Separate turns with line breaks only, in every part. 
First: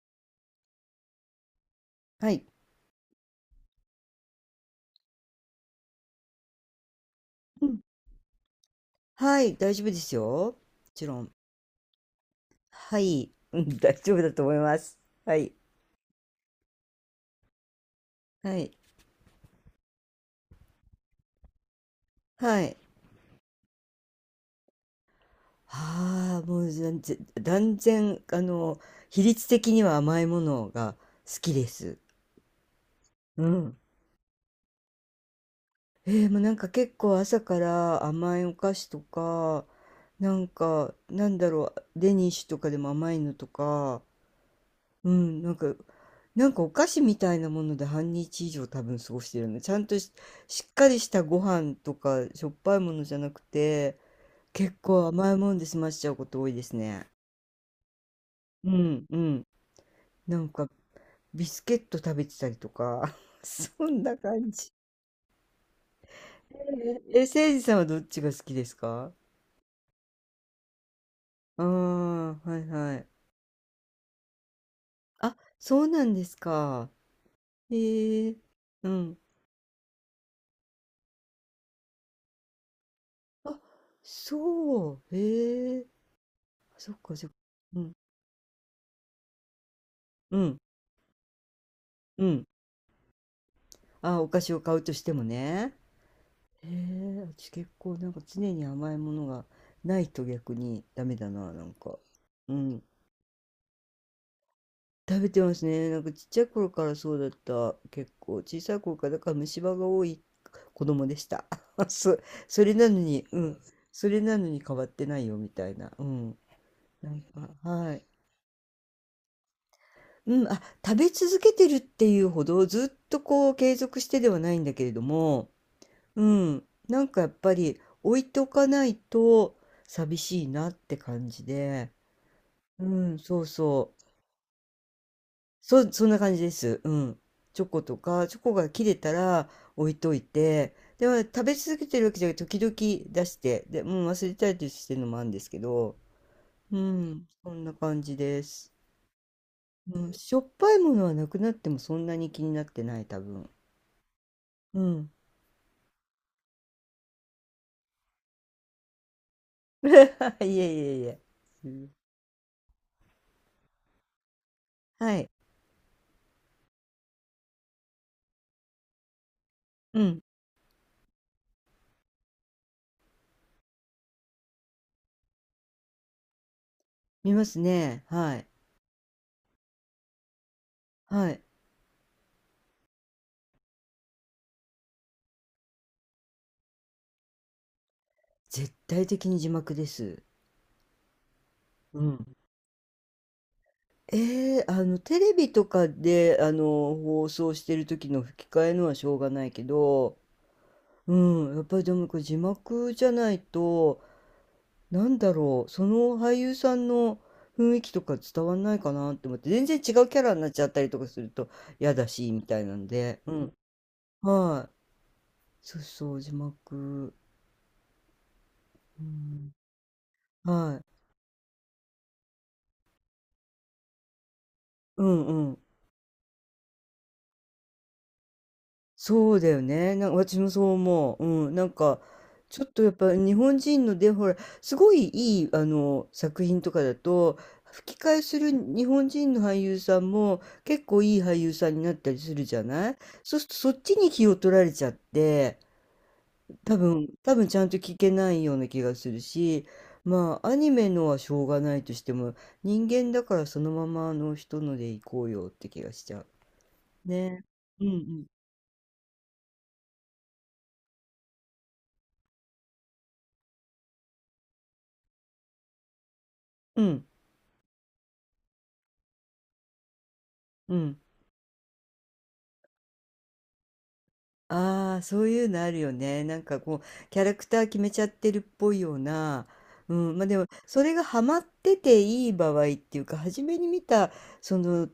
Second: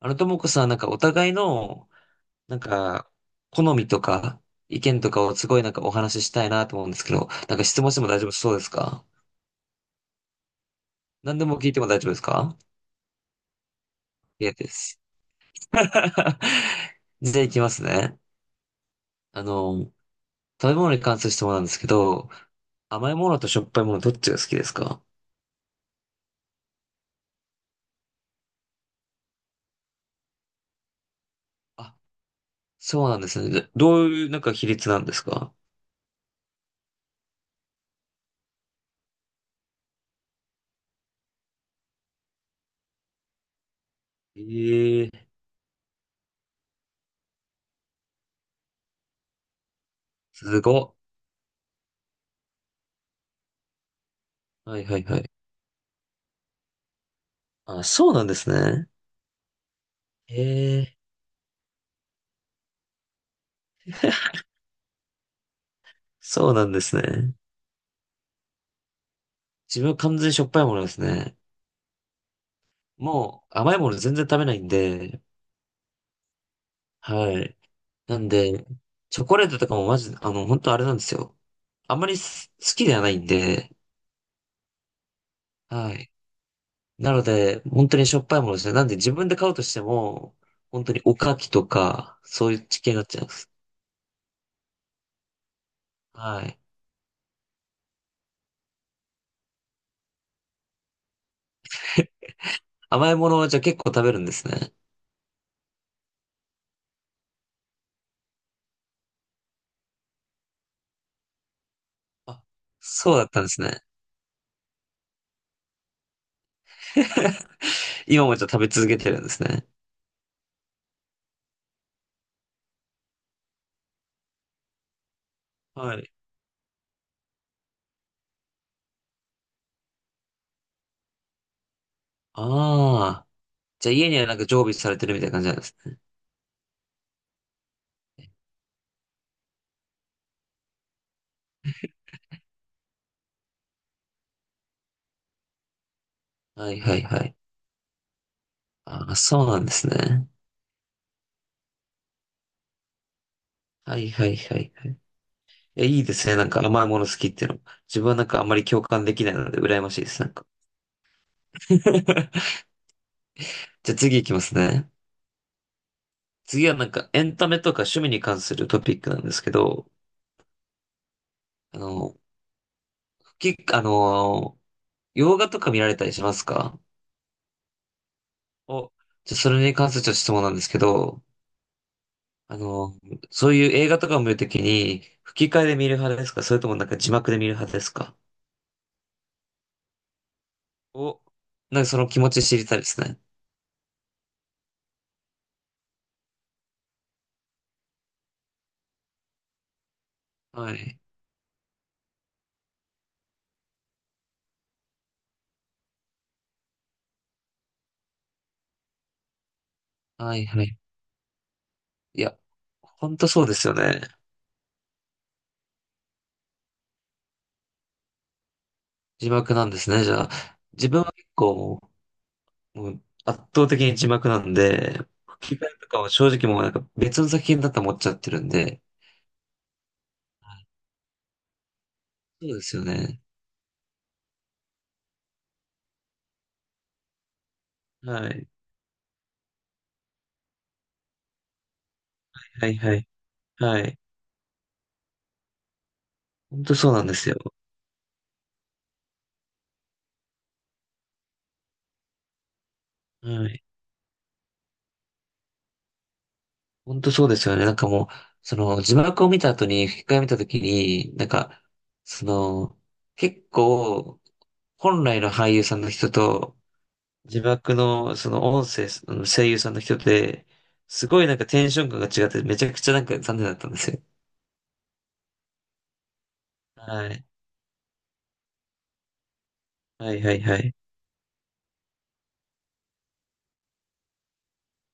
ともこさん、お互いの、
はい。
なんか、好みとか、意見とかをすごいお話ししたいなと思うんですけど、なんか
うん。
質問しても大丈夫そうですか？
はい、大丈夫ですよ。もちろん。
何でも聞いても大丈夫ですか？
はい。うん、大丈夫だと
いや
思い
で
ます。
す。
はい。
じゃあいきますね。
はい。
あの、食べ物に関する質問なんですけど、
はい。
甘いものとしょっぱいものどっちが好きですか？
ああ、もう全然、断然、比率的には甘いものが好きで
あ、
す。
そうなんで
う
すね。で
ん。
どういうなんか比率なんですか？
もうなんか結構朝から甘いお菓子とか、なんか、なんだろう、デニッシュとかでも甘いのとか、う
ええ、
ん、なんか、なんかお菓子みたいなもので半日以上多分過ごしてるの。ちゃんとし、
す
しっ
ご
かりし
っ。
たご飯とかしょっぱいものじゃなくて、結
はいはい
構
はい。
甘いもんで済ましちゃうこと多いですね。
あ、そうなんです
う
ね。
ん、うん。なんか、
ええ、
ビスケット食べてたりとか、そんな感じ。
そうなんです
え
ね。
せいじさんはどっちが好きですか？
自分は完全にしょっぱいものですね。
ああー、はいはい。
もう甘いもの全然食べないんで、
あ、そうなんですか？
はい。な
へ
ん
え、
で、
うん。
チョコレートとかもマジ、本当あれなんですよ。あんまり好きではないん
あ、
で、
そう、へえ、
はい。
そっ
な
か
の
そっか。
で、
う
本
ん
当にしょっぱいものですね。なんで自分で買うとしても、
うん、
本当におかきとか、
うん。
そういう地形になっちゃいます。
あ、お菓子を買うとしてもね。
はい。
へえ、私結構なんか常に甘いものがないと逆にダメだな、なんか。うん。
甘いものはじゃあ結構食べるんですね。
食べてますね。なんかちっちゃい頃からそうだった。結構小さい頃から、だから虫歯が多い子供でした。そ、
あ、
それなの
そうだ
に、
っ
う
たんで
ん。
すね。
それなのに変わってないよみたいな。うん。なんか、はい。
今もじゃあ食べ続けてるんですね。
うん、食べ続けてるっていうほどずっとこう継続してではないんだけれども、
はい。
うん、なんかやっぱり置いておかないと寂しいなって感じで、う
あ
ん、
あ。
そう
じゃ
そ
あ
う、
家にはなんか常備されてるみたいな感じなんです
そんな感じです。うん。チョコとか、チョコが切れたら置いといて、でも食べ続けてるわけじゃなくて、時々出して、で、うん、忘れたりしてるのもあるんですけど、
ね。は
う
いはいは
ん、
い。
そんな感じです。
ああ、そうなんです
うん、
ね。
しょっぱいものはなくなってもそんなに気になってない、多分。
はいはいはい
う
はい。
ん。
え、いいですね。なんか甘いもの好きっていうの。自分はなんかあんまり共感できないので羨
い
ましいです。なん
え
か。
いえいえ。う ん。
じゃあ次行きますね。
はい。
次はなんかエンタメとか趣味に関するトピックなんですけど、
うん、
あの、き、あの、洋画とか見られたりしますか？
見ますね。はい。
お、じゃあそれに関するちょっと質問なんですけど、
はい。
あの、そういう映画とかを見るときに吹き替えで見る派ですか？それともなんか字幕で見る派ですか？
絶対的に字幕です。
お、なんかそ
う
の気
ん。
持ち知りたいですね。
テレビとかで、放送してる時の吹き替えのはしょうがないけど、
はい。
うん、やっぱりでもこれ字幕じゃないと、なんだろう、その俳優さんの雰囲気とか伝わんないかなって思って、全然違うキャラ
は
に
い
なっち
は
ゃっ
い。
たりとかすると嫌だ
い
し、
や、
みたいなん
ほん
で、
と
う
そう
ん、
ですよね。
はい。そうそう、字幕。う
字
ん、
幕なんですね、じゃあ。
は
自
い。
分は結構もう圧倒的に字幕なんで、
うんう
吹
ん。
き替えとかは正直もうなんか別の作品だと思っちゃってるんで。
そうだよね。なんか私も
は
そ
い、
う思う。うん。なんか、
そう
ち
で
ょっ
す
と
よ
やっぱ
ね。
日本人ので、ほら、すごいいい、作品とかだと、吹き替え
は
す
い。
る日本人の俳優さんも結構いい俳優さんになったりするじゃ
はい
な
は
い？
い。
そうするとそ
は
っち
い。
に気を取られちゃって、
ほんと
多
そうなん
分、
です
多
よ。
分ちゃんと聞けないような気がするし、まあ、アニメのはしょうがないとしても、人間だから
は
そ
い。
のままあの人ので行こうよって気がしちゃう。
ほんとそうで
ね。
すよね。なん
う
かもう、
ん
その字幕を見た後に吹き替えを見た時に、なんか、その、結構、本来の俳優さんの人と、
うん。うん。
字幕のその音声、あの声優さんの人で、
うん。
すごいなんかテンション感が違って、めちゃくちゃなんか残念だったんですよ。
ああ、そういうのあるよね。なんかこ
は
う、キャ
い。
ラクター決めちゃってるっぽいような。う
は
ん、
い
まあ
は
で
い
も、
はい。
それがハマってていい場合っていうか、初めに見たその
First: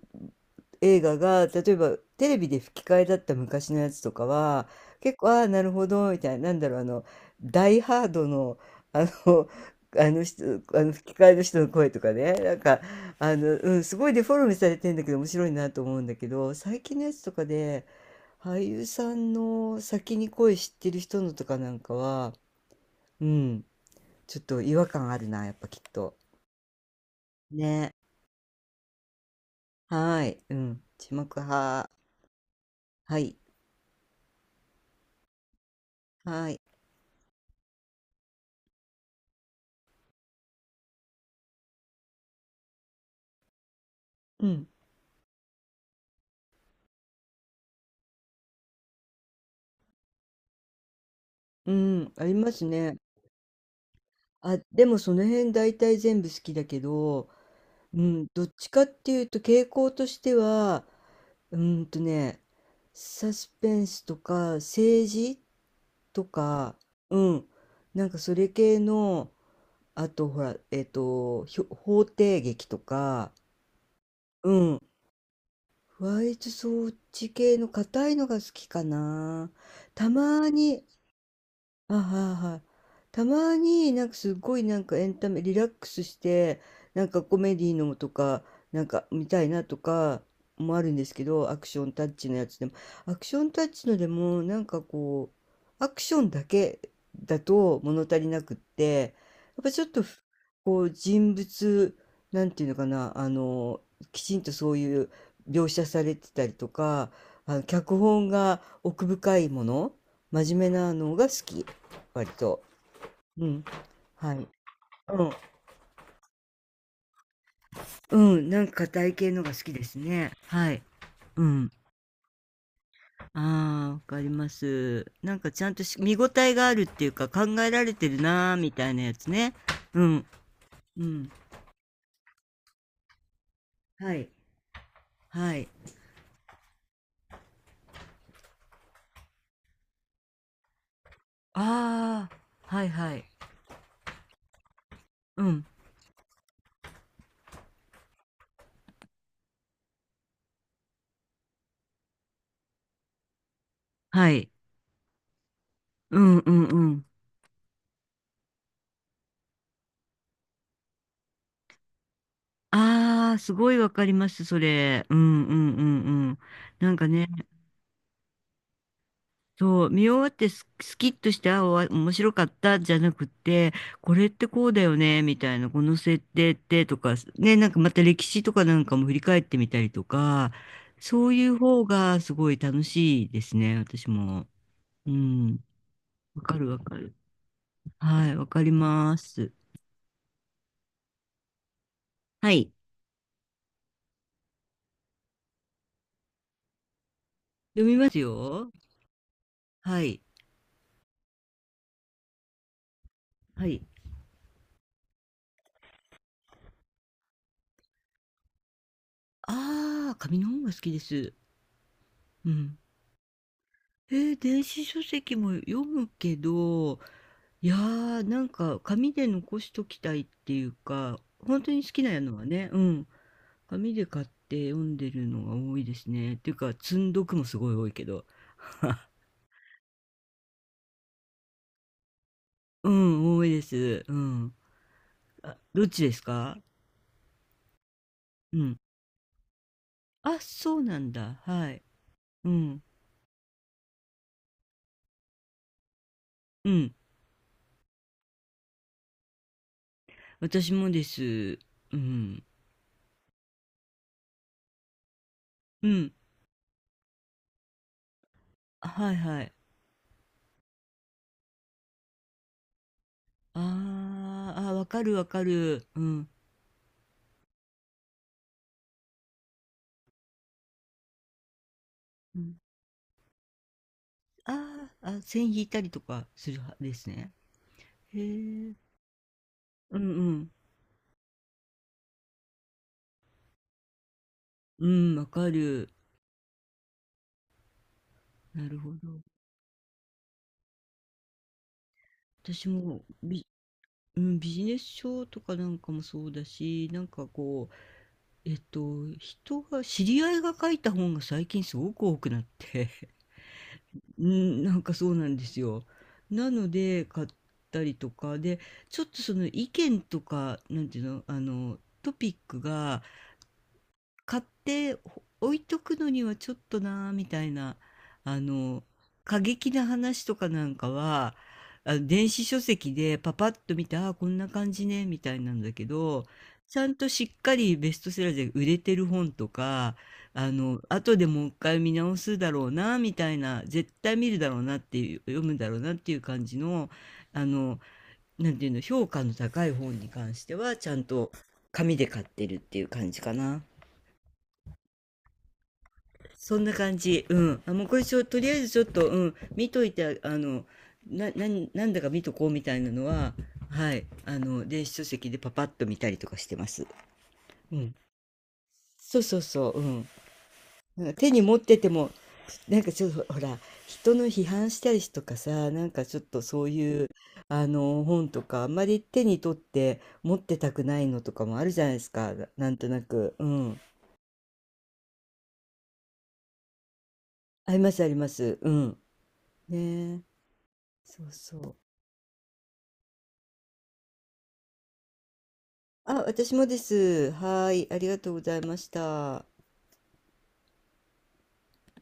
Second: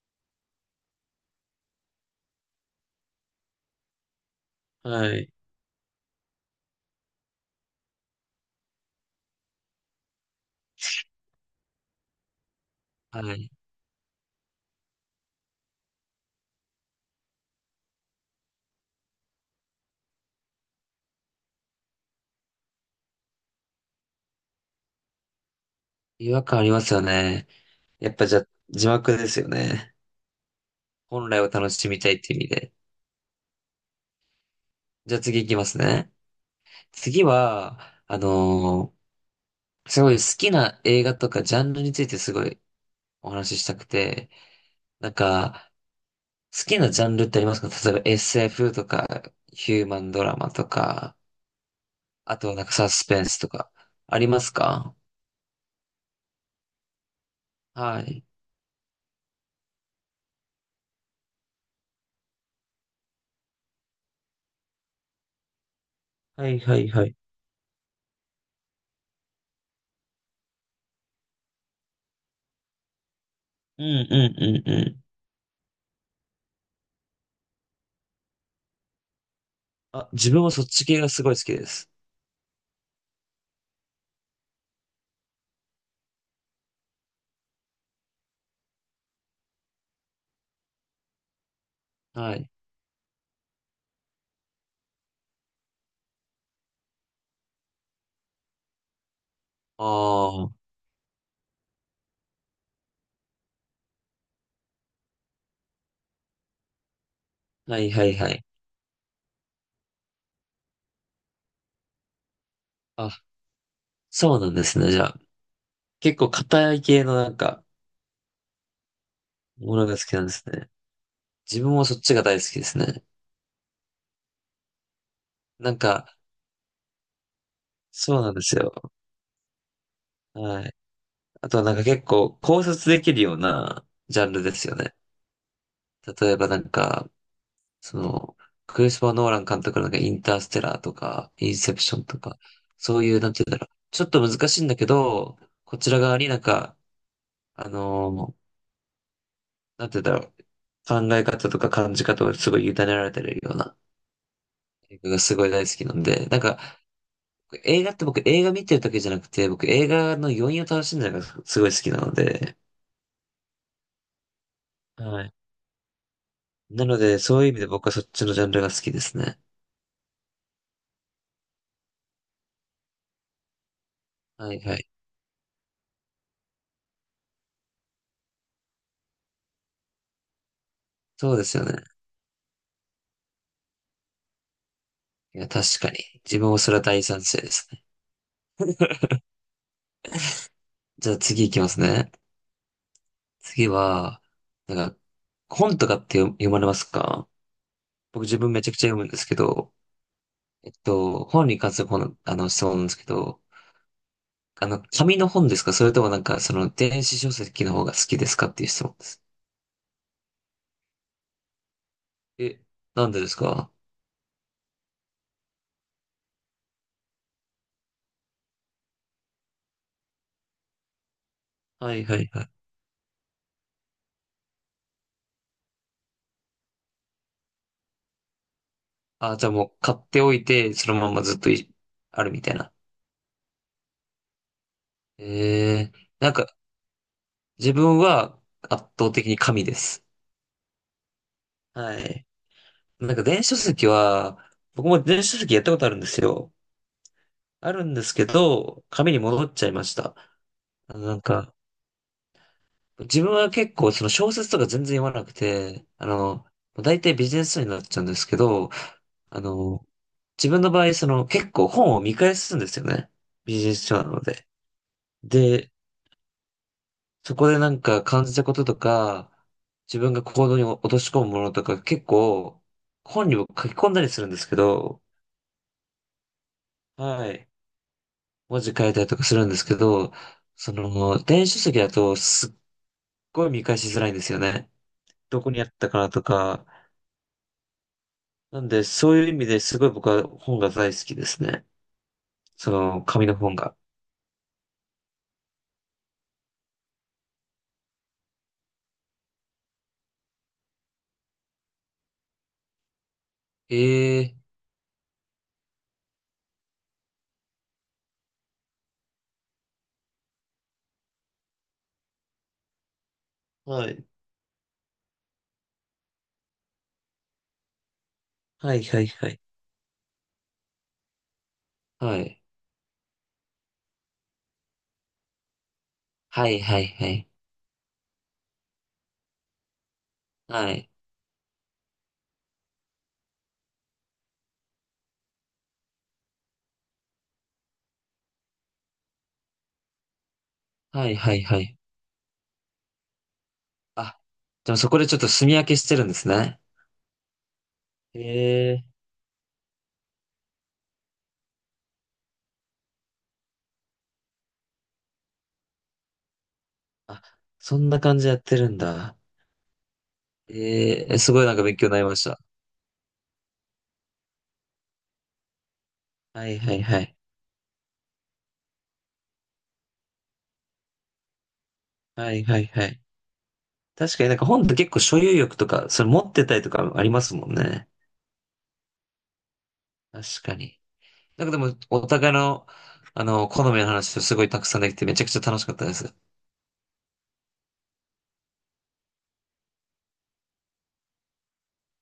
映画が、例えばテレビで吹き替えだった昔のやつとかは、
は
結構、
い。
ああ、なるほど、みたいな、なんだろう、ダイハードの、あの、あの人、あの吹き替えの人の声とかね、なんか、
はい。
うん、すごいデフォルメされてんだけど、面白いなと思うんだけど、最近のやつとかで、俳優さんの先に声知ってる人のとかなんかは、うん、ちょっと違和感あるな、やっぱきっと。
違和感ありますよね。
ね。
やっぱじゃあ、字幕ですよね。
はい。うん。字
本
幕
来を楽し
派。
みたいっていう意味で。
はい。
じゃあ次行きますね。
はい。
次は、あのーすごい好きな映画とかジャンルについてすごいお話ししたくて、
うん。
なんか、好きなジャンルってありますか？例えば SF とか、ヒューマンドラマとか、
うん。あり
あと
ま
はな
す
んかサ
ね。
スペンスとか、あります
あ、で
か？
もその辺大体全部好きだけど、
は
う
い。
ん、どっちかっていうと傾向としては、うーんとね、サスペンスとか政治と
はい
か、
はいはい。
うん、なんかそれ系のあと、ほら、法廷劇とか、
うんうん
う
うん
ん。
うん。
割ワイト装置系の硬いのが好きかな。た
あ、自分
ま
はそっち
に、
系がすごい好きです。
あ、はいはい。たまになんかすごいなんかエンタメリラックスしてなんかコメディのとかなんか見たいなとかもあるんですけど、アクションタッチの
は
や
い。
つでもアクションタッチのでもなんかこうアクションだけだと物足りなくって、やっぱちょ
あ
っとふ
あ、は
こう人物なんていうのかな、あのきちんとそういう描写されてたりとか、あの
い
脚
はい
本
はい。
が奥深いもの、真面目なのが好き。割と。
あ、
うん。は
そう
い。
なんですね。じゃあ、
うん。
結構硬い系のなんか、
うん、なんか硬い系のが好き
も
で
のが
す
好きなん
ね。
ですね。
はい。う
自
ん。
分もそっちが大好きですね。
ああ、わかります。なんかちゃ
な
ん
ん
とし見
か、
応えがあるっていうか、考えられて
そ
る
うなんで
な
す
ーみ
よ。
たいなやつね。うん。
はい。
うん。
あとはなんか結構考察できるような
は
ジャ
い。
ンルですよね。
はい。
例えばなんか、その、クリスパー・ノーラン監督のなんかインターステラーとか、インセプションと
ああ、
か、
はい
そう
は
いう、
い。
なんて言うんだろう。ちょっと難しいんだけど、
うん。
こちら側になんか、あのーなんて言うんだろう。考え方とか感じ方をすごい委ねられてるような
はい。
映画がすごい大好きなん
う
で、
ん
なん
う
か、
んうん。
映画って僕映画見てるだけじゃなくて、僕映画の余韻を楽しんでるのがすごい好きなので、
ああ、すごいわかります、それ。う
はい。
んうんうんうん。
な
なん
の
か
で、
ね、
そういう意味で僕はそっちのジャンルが好きですね。
そう、見終わってスキッとして、あ、面白かったじゃなくて、これって
はい
こう
は
だ
い。
よね、みたいな、この設定ってとか、ね、なんかまた歴史とかなんかも振り返ってみたりとか、そ
そ
う
う
い
で
う
すよね。
方がすごい楽しいですね、私も。う
いや、
ん、
確かに。自
わ
分も
かる
そ
わ
れは
か
大
る。
賛成ですね。
はい、わかります。
じゃあ次行きますね。
はい、
次は、なんか、本とかって読まれますか？
読みます
僕自分めちゃ
よ。
くちゃ読むんですけど、
はい、
えっと、本に関する本、質問なんですけど、
はい。
紙の本ですか？それともなんか、その、電子書籍の方が好きですかっていう質問です。
ああ、紙の本が好きです。う
え、
ん。
なんでですか？
電子書籍も読むけど、いやー、なんか紙で残しときたいっていうか、本当に好
は
き
いは
な
い
の
は
は
い。
ね、うん、紙で買って読んでるのが多いですね。っていうか、積読もすごい多いけど。
あ、じゃあもう買っておいて、そのままずっとあるみたいな。
うん、多いです。うん。あ、どっ
えー、
ちです
なんか、
か？
自分は
うん。
圧倒的に紙です。
あ、そうなんだ。はい。
はい。
うん。
なんか電子書籍は、僕も電子書籍やったことあるんですよ。
うん。
あるんですけど、紙に戻っちゃいました。
私も
あ
で
の、なんか、
す。うん。
自分は結構その小説とか全然読まなくて、
うん。
大体ビジネス書になっちゃうんですけど、
あ、はい
あ
はい。
の、自分の場合その結構本を見返すんですよね。ビジネス書なので。
ああ、あ、わかるわか
で、
る。うん。
そこでなんか感じたこととか、自分が行動に落とし込むものとか結
うん。
構本にも書き込んだりするんですけ
あ
ど、
あ、あ、線引いたりとかする派です
は
ね。
い。文
へえ。
字変えたりとかするんですけ
う
ど、
ん
その、電子書籍だとすっごい見返しづらいんですよね。
うん。うん、わ
ど
か
こにあった
る。
かなとか。な
な
ん
る
で、
ほ
そう
ど。
いう意味ですごい僕は本が大好きですね。
私
そ
も
の、紙の本が。
うん、ビジネス書とかなんかもそうだし、なんかこう、人が、知り合いが書いた本が最近すごく多くなって、う
ええ、
ん、なんかそうなんですよ。なので、買ったりとか、で、ちょっとその意見とか、なんていうの、トピックが、
はい。
買って置いとくのにはちょっとなあみたいな、あ
は
の、
いはいは
過
い。
激な話とかなんかは、
は
電
い。
子書籍でパパッと見て、ああ、こんな感じね、みたいなんだけど、
はい
ち
は
ゃ
い
ん
は
とし
い。
っかりベストセラーで売れてる本とか、
はい。
後でもう一回見直すだろうな、みたいな、絶対見るだろうなっていう、読むだろうなっていう感じの、あの、なんていうの、評価の高い本に関しては、ちゃん
はい
と
はいはい。
紙で買ってるっていう感じかな。
あ、でもそこでちょっと墨分けしてるんです
そ
ね。
んな感じ。うん。あ、もうこれちょ、とりあえずちょっ
ええ、
と、うん、見といて、なんだか見とこうみたいなのは、はい、電子書籍でパパッと見たりとかしてます。
あ、
う
そん
ん。
な感じやってるんだ。
そうそうそう、うん。なん
え
か
え、
手
す
に
ごいな
持
ん
っ
か勉
てて
強になり
も、
ました。
なんかちょっと、ほら、人の批判したりとかさ、なんかちょっと
はい
そう
はいは
いう、
い。
本とか、あんまり手に取って持ってたくないのとかもあるじゃないです
は
か。
い
な
はい
なん
は
と
い。
なく。うん。
確かになんか本って結構所有欲とか、それ持ってたりとかありますもん
あり
ね。
ますあります。うん。ねえ。
確かに。
そう
なんか
そ
で
う。
も、お互いの、あの、好みの話をすごいたくさんできてめちゃくちゃ楽しかったです。
あ、私もです。はい、ありがとうございました。